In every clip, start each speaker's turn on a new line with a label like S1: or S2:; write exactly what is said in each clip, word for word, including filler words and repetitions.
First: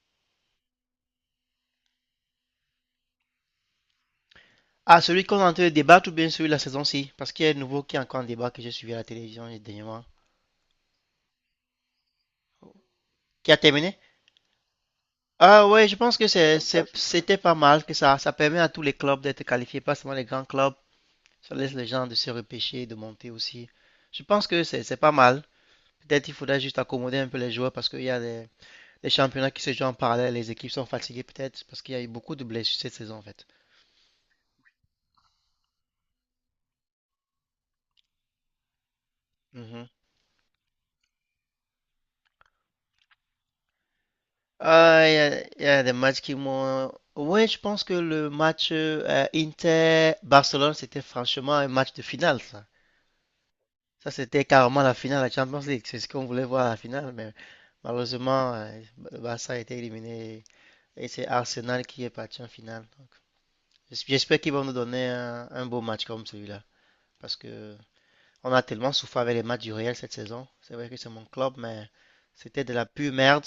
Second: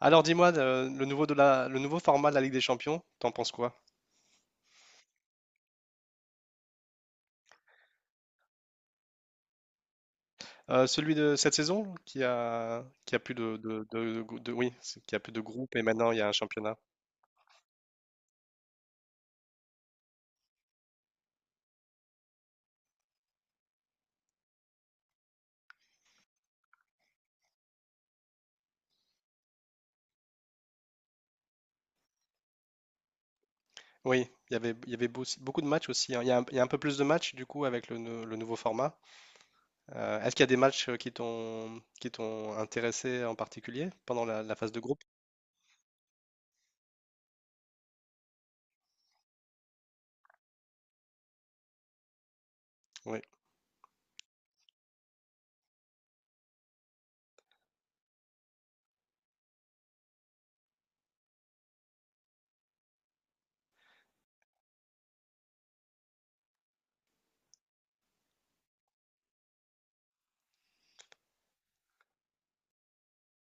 S1: Alors dis-moi, euh, le nouveau de la, le nouveau format de la Ligue des Champions, t'en penses quoi?
S2: Ah, celui qu'on est en train de débattre ou bien celui de la saison-ci? Parce qu'il y a un nouveau qui est encore en débat que j'ai suivi à la télévision dernièrement.
S1: Euh, celui de cette saison qui a, qui a plus
S2: Qui
S1: de,
S2: a
S1: de,
S2: terminé?
S1: de- de- de- oui, c'est- qui a plus de
S2: Ah
S1: groupes et
S2: ouais, je
S1: maintenant
S2: pense
S1: il y a
S2: que
S1: un
S2: c'est,
S1: championnat.
S2: c'est- c'était pas mal, que ça, ça permet à tous les clubs d'être qualifiés, pas seulement les grands clubs. Ça laisse les gens de se repêcher, de monter aussi. Je pense que c'est, c'est pas mal. Peut-être il faudrait juste accommoder un peu les joueurs parce qu'il y a des, des championnats qui se jouent en parallèle, les équipes sont fatiguées peut-être parce qu'il y a eu beaucoup de blessures cette saison en fait.
S1: Oui, il y avait, il y avait beau- beaucoup de matchs aussi, hein. Il y a un, il y a un peu plus de matchs du coup avec le, nou- le nouveau format.
S2: Mhm.
S1: Euh, est-ce qu'il y a des matchs euh, qui t'ont, qui t'ont intéressé en particulier pendant la, la phase de groupe?
S2: Ah, il y a, il y a des matchs qui m'ont. Oui, je pense que le match euh, Inter-Barcelone, c'était franchement un match de finale, ça.
S1: Oui.
S2: Ça, c'était carrément la finale de la Champions League. C'est ce qu'on voulait voir à la finale, mais malheureusement, euh, le Barça a été éliminé et c'est Arsenal qui est parti en finale. Donc, j'es- j'espère qu'ils vont nous donner un, un beau match comme celui-là, parce que on a tellement souffert avec les matchs du Real cette saison. C'est vrai que c'est mon club, mais c'était de la pure merde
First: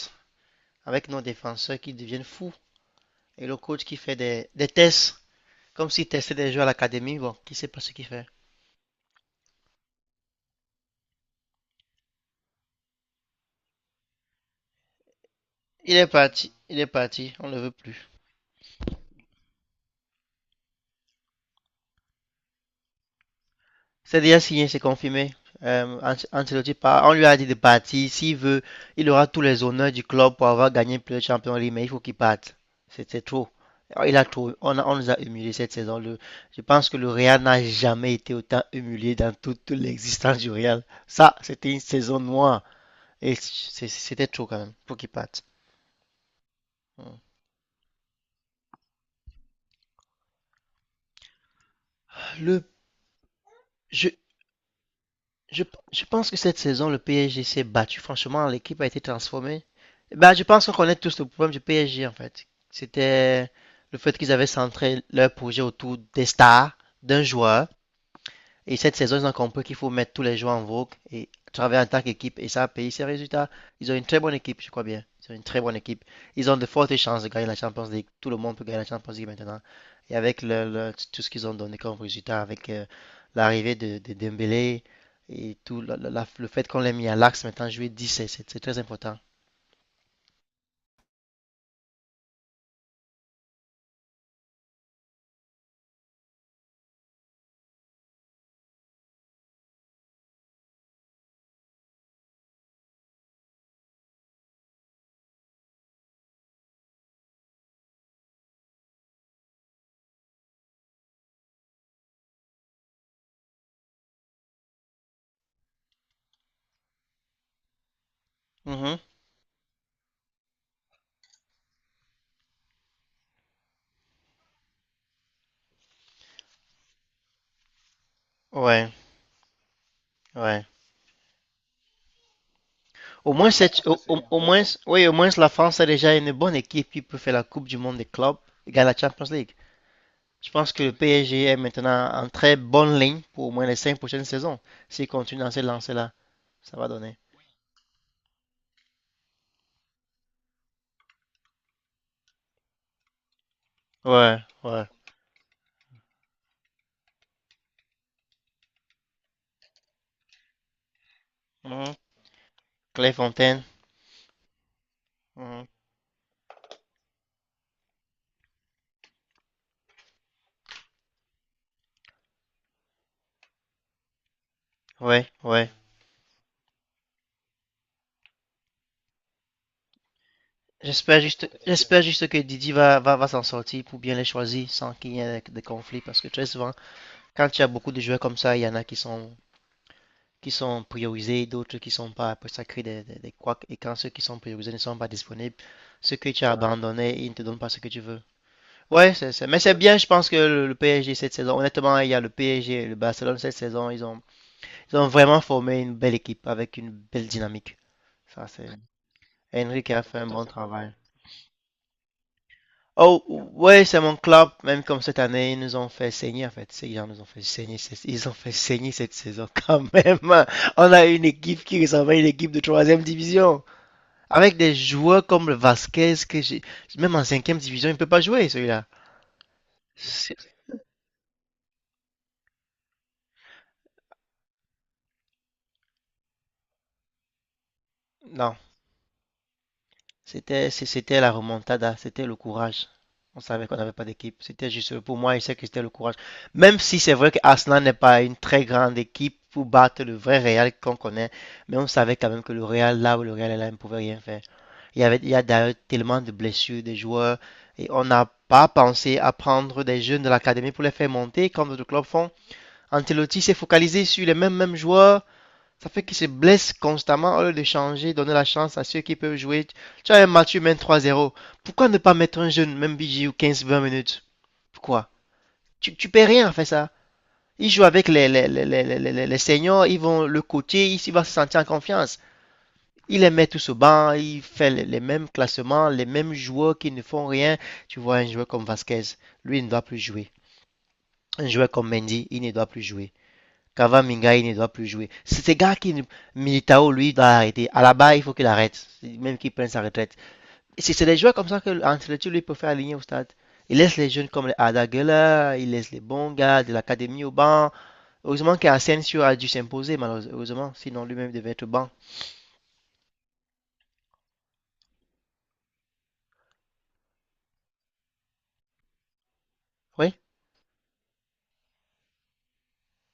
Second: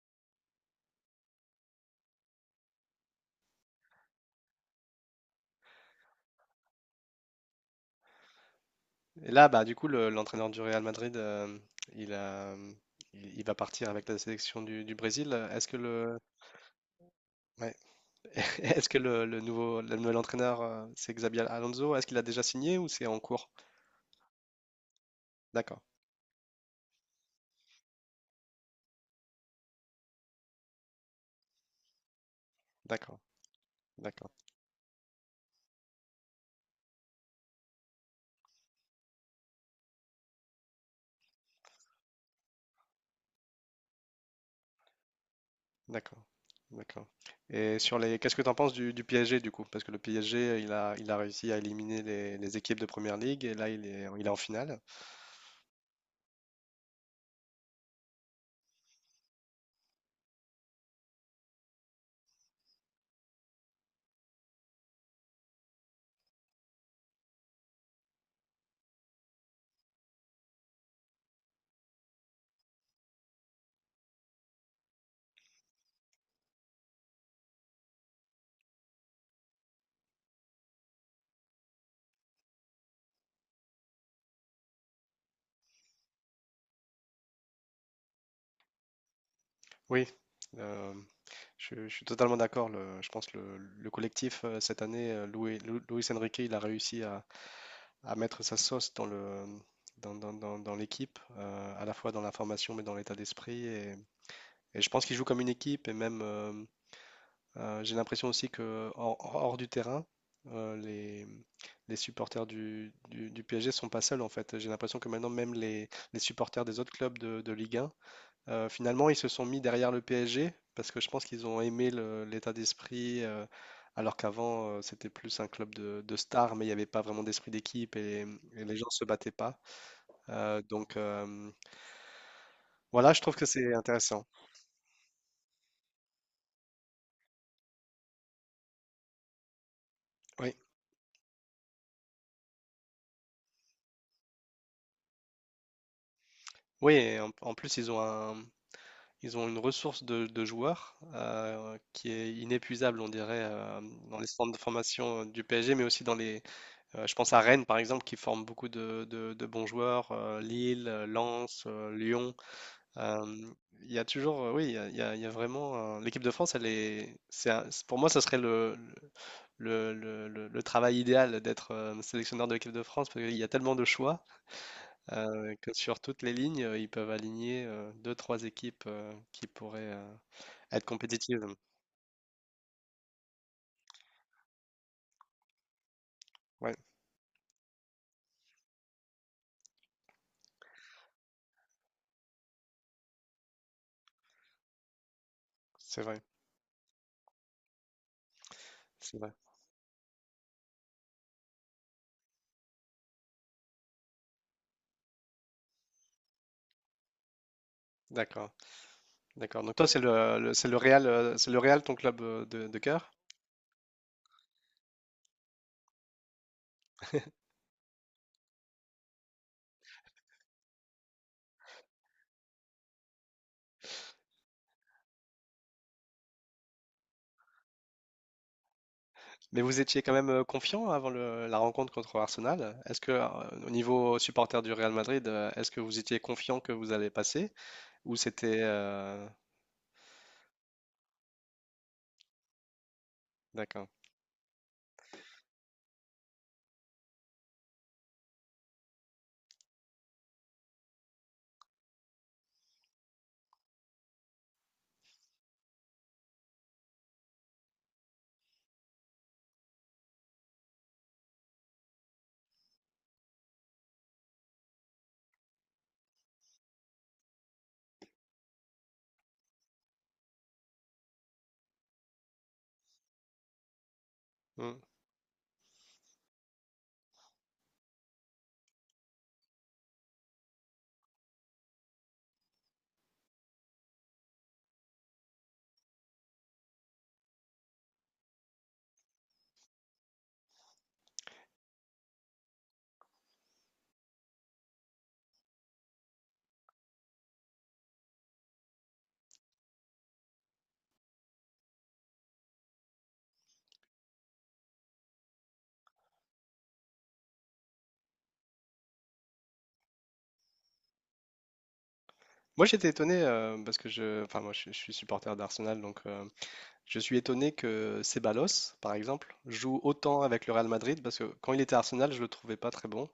S2: avec nos défenseurs qui deviennent fous. Et le coach qui fait des, des tests, comme s'il testait des joueurs à l'académie, bon, qui sait pas ce qu'il fait.
S1: Et là, bah du coup, le- l'entraîneur du Real Madrid, euh, il a, il, il va partir avec la sélection du, du Brésil. Est-ce que
S2: Il est
S1: le
S2: parti, il est parti, on ne le veut
S1: Ouais.
S2: plus.
S1: Est-ce que le, le nouveau, le nouvel entraîneur, euh, c'est Xabi Alonso? Est-ce qu'il a déjà signé ou c'est en cours?
S2: C'est déjà signé, c'est confirmé.
S1: D'accord,
S2: Euh, Ancelotti part, on lui a dit de partir. S'il veut, il aura tous les honneurs du club pour avoir gagné plus de Champions League, mais il faut qu'il parte.
S1: d'accord,
S2: C'était trop. Il a
S1: d'accord,
S2: trop. On, a- on nous a humiliés cette saison. Le- je pense que le Real n'a jamais été autant humilié dans toute l'existence du Real. Ça, c'était une saison noire. Et c'était trop quand même. Faut qu'il parte.
S1: d'accord, d'accord. Et sur les, qu'est-ce que tu en penses du, du P S G du coup? Parce que le P S G, il a, il a réussi à éliminer les, les
S2: Le,
S1: équipes de Première Ligue et là, il est,
S2: je,
S1: il est en finale.
S2: Je, je pense que cette saison, le P S G s'est battu. Franchement, l'équipe a été transformée. Bah, je pense qu'on connaît tous le problème du P S G, en fait. C'était le fait qu'ils avaient centré leur projet autour des stars, d'un joueur, et cette saison, ils ont compris qu'il faut mettre tous les joueurs en vogue et travailler en tant qu'équipe. Et ça a payé ses résultats. Ils ont une très bonne équipe, je crois bien. Ils ont une très bonne équipe. Ils ont de fortes chances de gagner la Champions League. Tout le monde peut gagner la Champions League maintenant. Et avec le, le- tout ce qu'ils ont donné comme résultat, avec euh, l'arrivée de, de Dembélé et tout, la- la- le fait qu'on l'ait mis à l'axe maintenant, jouer dix, c'est c'est- très important.
S1: Oui, euh, je, je suis totalement d'accord. le- Je pense que le, le collectif, euh, cette année, euh, Louis, Lou- Luis Enrique, il a réussi à, à mettre sa sauce dans le, dans, dans- dans- dans l'équipe, euh, à la fois dans la formation mais dans l'état d'esprit. Et, et je pense qu'il joue comme une équipe et même euh, euh, j'ai l'impression aussi que hors, hors du terrain, euh, les, les supporters du, du, du P S G sont pas seuls en fait. J'ai l'impression que maintenant même les, les supporters des autres clubs de, de Ligue un euh,
S2: Mhm.
S1: finalement, ils se sont mis derrière le P S G parce que je pense qu'ils ont aimé le- l'état d'esprit, euh, alors qu'avant, euh, c'était plus un club de, de stars, mais il n'y avait pas vraiment d'esprit d'équipe et, et les gens
S2: Ouais,
S1: se battaient pas. Euh,
S2: ouais.
S1: donc euh, voilà, je
S2: Au
S1: trouve que
S2: moins, La
S1: c'est
S2: c'est, au, au-
S1: intéressant.
S2: au moins, oui, au moins la France a déjà une bonne équipe qui peut faire la Coupe du Monde des clubs et gagner la Champions League. Je
S1: Oui,
S2: pense que le P S G est maintenant en très bonne ligne pour au moins les cinq prochaines saisons. S'il continue dans cette lancée-là, ça va
S1: oui,
S2: donner.
S1: et en, en plus, ils ont un- ils ont une ressource de, de joueurs euh, qui est inépuisable, on dirait, euh, dans les
S2: Ouais,
S1: centres de
S2: ouais.
S1: formation euh, du P S G, mais aussi dans les. euh, je pense à Rennes, par exemple, qui forme beaucoup de, de- de bons joueurs, euh, Lille, euh, Lens, euh,
S2: Mhm.
S1: Lyon. Euh,
S2: Clairefontaine.
S1: Il y a toujours, euh, oui, il y a, il y a- il y a
S2: Mhm.
S1: vraiment un- l'équipe de France, elle est, c'est un- c'est- pour moi, ça serait le, le, le- le- le travail idéal d'être euh, sélectionneur de l'équipe de France parce qu'il y a tellement de choix
S2: Ouais,
S1: euh,
S2: ouais.
S1: que sur toutes les lignes, euh, ils peuvent aligner euh, deux, trois équipes euh, qui pourraient euh, être
S2: J'espère
S1: compétitives.
S2: juste, j'espère juste que Didi va, va, va s'en sortir pour bien les choisir sans qu'il y ait de conflits. Parce que très souvent,
S1: Ouais,
S2: quand il y a beaucoup de joueurs comme ça, il y en a qui sont, qui sont priorisés, d'autres qui sont pas. Après, ça crée des, des, des couacs. Et quand ceux qui sont priorisés ne sont pas disponibles,
S1: c'est
S2: ceux
S1: vrai,
S2: que tu as abandonnés, ils ne te donnent pas ce que tu veux. Ouais,
S1: c'est
S2: c'est,
S1: vrai.
S2: c'est- mais c'est bien, je pense que le, le P S G cette saison, honnêtement, il y a le P S G et le Barcelone cette saison, ils ont, ils ont vraiment formé une belle équipe avec une belle dynamique. Ça,
S1: D'accord,
S2: c'est
S1: d'accord. Donc
S2: Henry
S1: toi,
S2: qui
S1: c'est
S2: a fait un
S1: le,
S2: bon
S1: le- c'est le
S2: travail.
S1: Real, euh, c'est le Real ton club euh, de, de cœur?
S2: Oh, ouais, c'est mon club, même comme cette année, ils nous ont fait saigner, en fait. Ces gens nous ont fait saigner, c'est- ils ont fait saigner cette saison quand même. On a une équipe qui ressemble à une équipe de troisième division. Avec des joueurs comme le Vasquez, que j'ai, même en cinquième division, il ne peut pas jouer, celui-là.
S1: Mais vous étiez quand même euh,
S2: C'est-
S1: confiant avant le- la rencontre contre Arsenal. Est-ce que, euh, au niveau supporter du Real Madrid, euh, est-ce que vous étiez confiant que vous allez passer? Ou
S2: Non.
S1: c'était... euh,
S2: C'était, c'était la remontada, c'était le courage. On savait qu'on
S1: d'accord.
S2: n'avait pas d'équipe. C'était juste, pour moi, il sais que c'était le courage. Même si c'est vrai que Arsenal n'est pas une très grande équipe pour battre le vrai Real qu'on connaît, mais on savait quand même que le Real, là où le Real est là, il ne pouvait rien faire. Il y avait, il y a d'ailleurs tellement de blessures des joueurs et on n'a pas pensé à prendre des jeunes de l'académie pour les faire monter comme d'autres clubs font. Ancelotti s'est focalisé sur les mêmes, mêmes joueurs. Ça fait qu'ils se blessent constamment au lieu de changer, donner la chance à ceux qui peuvent jouer. Tu as un match, tu mènes trois zéro. Pourquoi ne pas mettre un jeune, même B G ou quinze vingt minutes?
S1: Hmm.
S2: Pourquoi? Tu, tu peux rien faire ça. Il joue avec les, les, les, les, les- les seniors, ils vont le coacher, il va se sentir en confiance. Il les met tous au banc, il fait les, les mêmes classements, les mêmes joueurs qui ne font rien. Tu vois un joueur comme Vasquez, lui il ne doit plus jouer. Un joueur comme Mendy, il ne doit plus jouer. Mingai ne doit plus jouer. C'est ce gars qui, Militao, lui, doit arrêter. À la barre, il faut qu'il arrête, même qu'il prenne sa retraite. C'est des joueurs comme ça que Ancelotti, lui, peut faire aligner au stade. Il laisse les jeunes comme les Adagela, il laisse les bons gars de l'académie au banc. Heureusement qu'Asensio a dû s'imposer, malheureusement, sinon lui-même devait être banc.
S1: Moi, j'étais étonné euh, parce que je... Enfin, moi, je, je suis supporter d'Arsenal, donc euh, je suis étonné que Ceballos, par exemple, joue
S2: Oui,
S1: autant avec le Real Madrid parce que quand il était à Arsenal, je le trouvais pas très bon.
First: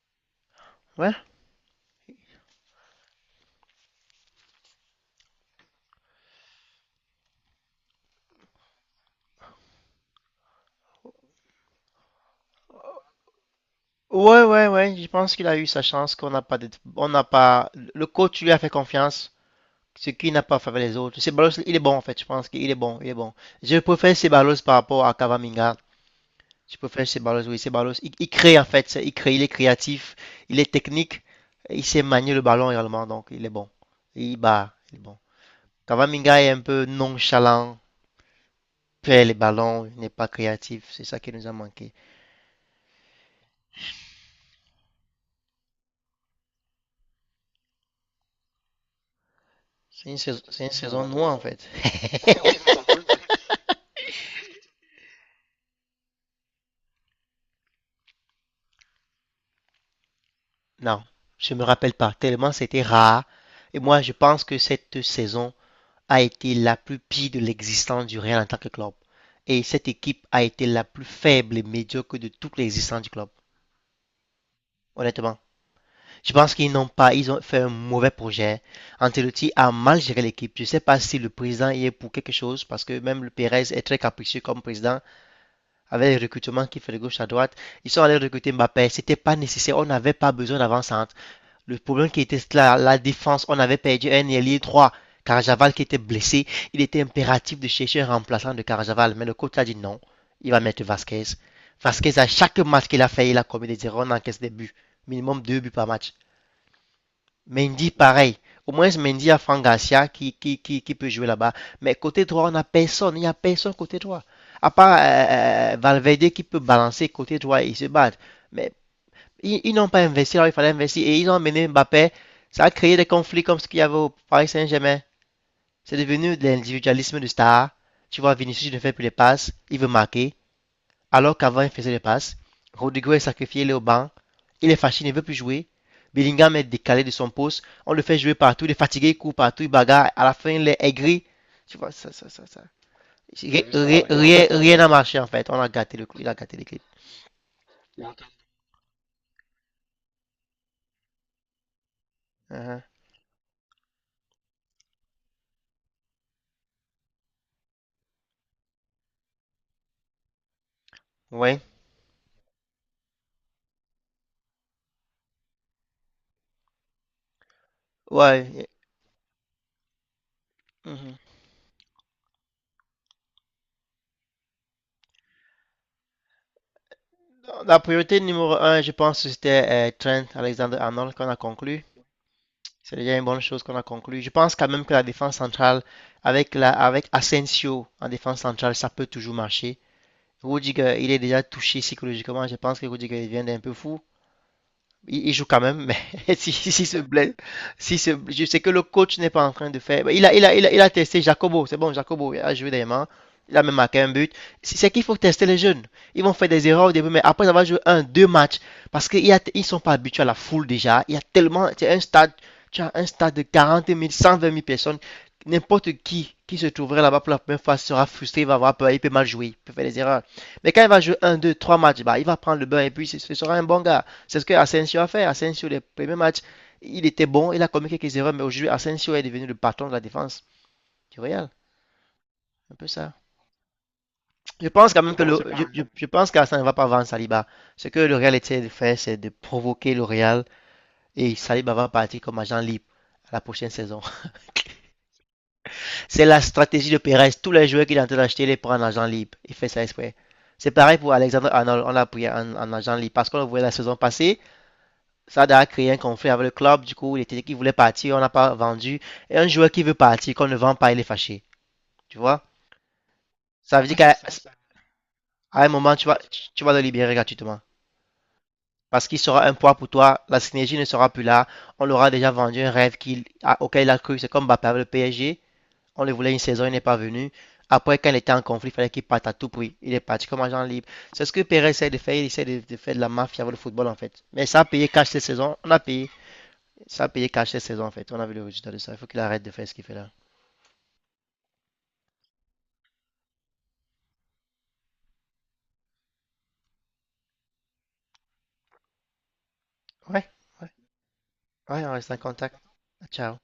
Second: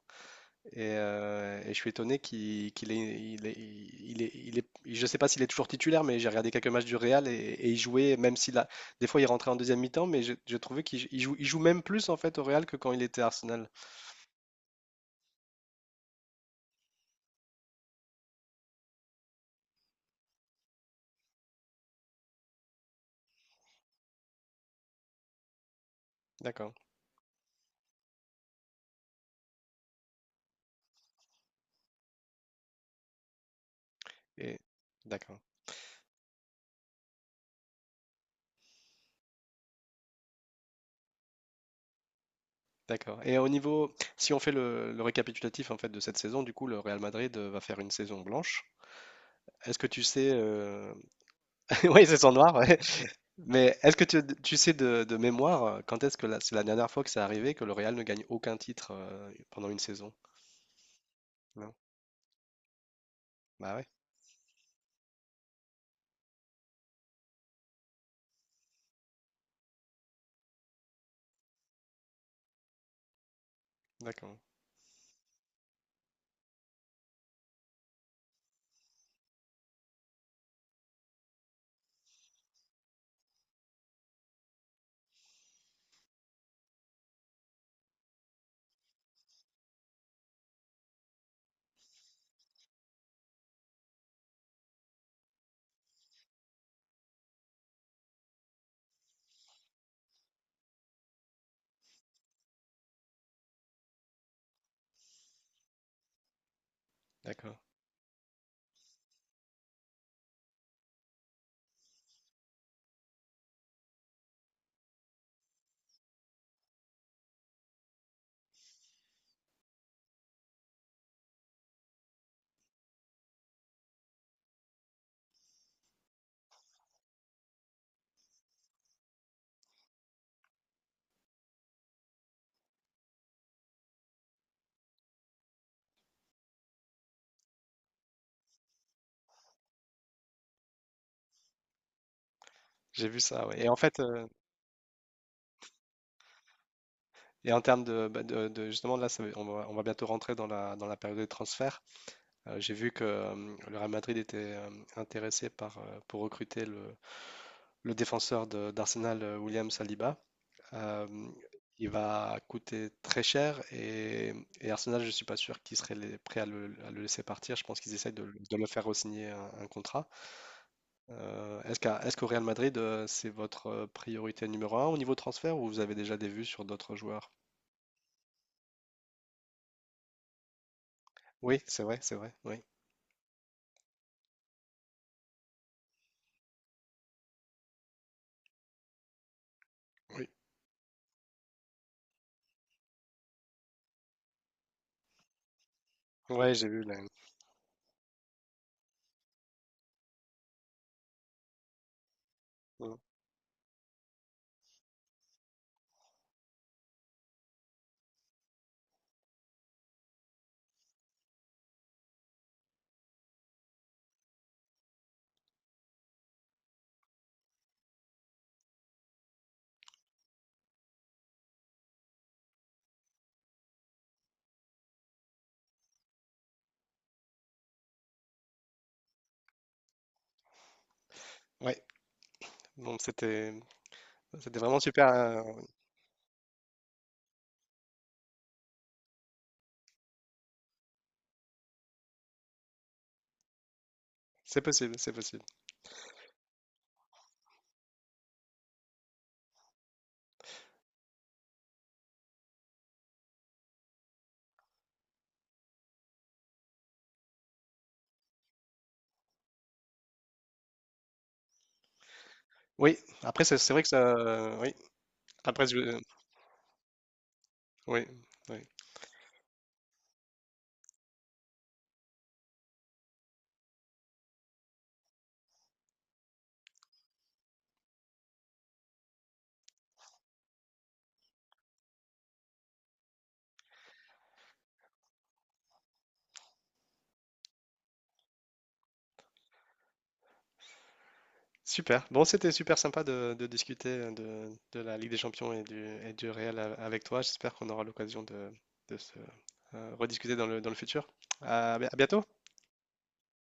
S1: Et,
S2: ouais.
S1: euh, et je suis étonné qu'il qu'il est, il est, il est, il est- je sais pas s'il est toujours titulaire, mais j'ai regardé quelques matchs du Real et, et il jouait, même s'il a, des fois il rentrait en deuxième mi-temps, mais je- j'ai trouvé qu'il il joue, il joue même plus en fait au Real que quand il était à Arsenal.
S2: Ouais, ouais, ouais, je pense qu'il a eu sa chance, qu'on n'a pas, de- on n'a pas, le coach lui a fait confiance, ce qui n'a pas fait les autres. Ceballos, il est bon en fait. Je pense qu'il est bon. Il est bon. Je préfère Ceballos par rapport à Cavaminga. Je
S1: D'accord.
S2: préfère Ceballos. Oui, Ceballos. Il, il crée en fait. Il crée. Il est créatif. Il est technique. Il sait manier le ballon également. Donc, il est bon. Il
S1: Et
S2: bat. Il est bon.
S1: d'accord,
S2: Cavaminga est un peu nonchalant. Perd les ballons. Il n'est pas créatif. C'est ça qui nous a manqué.
S1: d'accord. Et au niveau, si on fait le, le récapitulatif en fait de cette saison, du coup le Real Madrid euh, va faire une saison blanche. Est-ce que tu
S2: C'est une
S1: sais,
S2: saison, c'est une
S1: euh,
S2: saison noire en fait.
S1: oui, saison noir mais est-ce que tu, tu sais de, de mémoire euh, quand est-ce que la- c'est la dernière fois que c'est arrivé que le Real ne gagne aucun titre euh, pendant une saison?
S2: Non, je me
S1: Non?
S2: rappelle pas, tellement c'était rare.
S1: Bah
S2: Et
S1: ouais,
S2: moi, je pense que cette saison, a été la plus pire de l'existence du Real en tant que club. Et cette équipe a été la plus faible et médiocre de toute l'existence du club.
S1: d'accord,
S2: Honnêtement, je pense qu'ils n'ont pas, ils ont fait un mauvais projet. Ancelotti a mal géré l'équipe. Je ne sais pas si le président y est pour quelque chose, parce que même le Pérez est très capricieux comme président, avec les recrutements qu'il fait de gauche à droite. Ils sont allés recruter Mbappé, c'était pas nécessaire, on n'avait pas besoin d'avant-centre. Le problème qui était la, la défense, on avait perdu un ailier droit Carajaval qui était blessé. Il était impératif de chercher un remplaçant de Carajaval, mais le coach a dit non, il va mettre Vasquez. Vasquez, à chaque match qu'il a fait, il a commis des erreurs, on encaisse des buts. Minimum deux buts par match.
S1: d'accord.
S2: Mendy, pareil. Au moins, Mendy a Franck Garcia qui, qui, qui, qui peut jouer là-bas. Mais côté droit, on n'a personne. Il n'y a personne côté droit. À part euh, euh, Valverde qui peut balancer côté droit et se battre. Mais ils, ils n'ont pas investi, alors il fallait investir. Et ils ont amené Mbappé. Ça a créé des conflits comme ce qu'il y avait au Paris Saint-Germain. C'est devenu de l'individualisme de star. Tu vois, Vinicius ne fait plus les passes. Il veut marquer. Alors qu'avant, il faisait les passes. Rodrigo est sacrifié, il est au banc. Il est fâché, il ne veut plus jouer. Bellingham est décalé de son poste. On le fait jouer partout. Il est fatigué, il court partout, il bagarre. À la fin, il est aigri. Tu vois, ça, ça, ça, ça.
S1: J'ai vu ça, ouais. Et en fait,
S2: Rien
S1: euh,
S2: rien- n'a marché en fait. On a gâté le clip. Il a gâté l'équipe.
S1: et en termes de, bah, de- de- justement là, ça va- on va, on va bientôt rentrer dans la, dans la période de transfert. Euh, j'ai
S2: Uh-huh.
S1: vu que euh, le Real Madrid était euh, intéressé par, euh, pour recruter le, le défenseur de- d'Arsenal, euh, William Saliba. Euh,
S2: Ouais.
S1: il va coûter très cher et, et Arsenal, je ne suis pas sûr qu'ils seraient les- prêts à le, à le laisser partir. Je pense qu'ils essaient de, le de le
S2: Ouais.
S1: faire re-signer un, un contrat.
S2: Mhm.
S1: Euh, est-ce qu'à- est-ce qu'au Real Madrid, euh, c'est votre euh, priorité numéro un au niveau transfert ou vous avez déjà des vues sur d'autres joueurs?
S2: La priorité numéro un, je pense que c'était euh, Trent Alexander-Arnold qu'on a
S1: Oui, c'est
S2: conclu.
S1: vrai, c'est vrai. Oui,
S2: C'est déjà une bonne chose qu'on a conclu. Je pense quand même que la défense centrale, avec, la, avec Asensio en défense centrale, ça peut toujours marcher.
S1: oui.
S2: Rudiger, il est déjà touché psychologiquement. Je pense que Rudiger il vient d'un peu fou. Il, il joue quand même, mais si,
S1: Ouais, j'ai vu
S2: si
S1: là.
S2: se blesse, si se, je sais que le coach n'est pas en train de faire. Il a, il a, il a, il a testé Jacobo, c'est bon, Jacobo il a joué des
S1: Mm.
S2: mains, il a même marqué un but. Si, c'est qu'il faut tester les jeunes. Ils vont faire des erreurs au début, mais après avoir joué un, deux matchs, parce qu'ils ne sont pas habitués à la foule déjà. Il y a tellement, c'est un stade, tu as un stade de quarante mille cent vingt mille personnes. N'importe qui qui se trouverait là-bas pour la première fois sera frustré, il va avoir peur, il peut mal jouer, il peut faire des erreurs. Mais quand il va jouer un, deux, trois matchs, bah, il va prendre le bain et puis ce sera un bon gars. C'est ce que Asensio a fait. Asensio, les premiers matchs, il était bon, il a commis quelques erreurs, mais aujourd'hui, Asensio est devenu le patron de la défense du Real.
S1: Ouais,
S2: Un peu
S1: donc
S2: ça.
S1: c'était c'était
S2: Je
S1: vraiment
S2: pense quand
S1: super.
S2: même que le,
S1: euh,
S2: je, je, je pense qu'Arsène ne va pas vendre Saliba. Ce que le Real essaie de faire, c'est de provoquer le Real et Saliba va partir comme agent libre à la prochaine saison.
S1: C'est possible, c'est possible.
S2: C'est la stratégie de Perez. Tous les joueurs qu'il est en train d'acheter, il les prend en agent libre. Il fait ça exprès. C'est pareil pour Alexandre Arnold. On l'a pris en, en agent libre parce qu'on le voyait la saison passée. Ça a créé un conflit avec le club. Du coup, il était qu'il voulait partir, on n'a pas vendu. Et un joueur qui veut partir, qu'on ne vend pas, il est fâché. Tu vois?
S1: Oui, après c'est c'est
S2: Ça
S1: vrai
S2: veut
S1: que
S2: dire
S1: ça.
S2: qu'à
S1: Oui,
S2: à
S1: après
S2: un moment,
S1: je-
S2: tu vas, tu vas le libérer gratuitement.
S1: oui, oui.
S2: Parce qu'il sera un poids pour toi, la synergie ne sera plus là. On l'aura déjà vendu un rêve qu'il, a- auquel il a cru. C'est comme Mbappé avec le P S G. On le voulait une saison, il n'est pas venu. Après, quand il était en conflit, il fallait qu'il parte à tout prix. Il est parti comme agent libre. C'est ce que Pérez essaie de faire. Il essaie de, de faire de la mafia avec le football, en fait. Mais ça a payé cash cette saison. On a payé. Ça a payé cash cette saison en fait. On a vu le résultat de ça. Il faut qu'il arrête de faire ce qu'il fait là.
S1: Super. Bon, c'était super sympa de, de discuter de, de la Ligue des Champions et du, et du Real a- avec toi. J'espère qu'on aura l'occasion de, de se euh,
S2: Ouais,
S1: rediscuter dans le, dans
S2: ouais.
S1: le futur. À
S2: Ouais, on
S1: à
S2: reste en
S1: bientôt.
S2: contact. Ciao.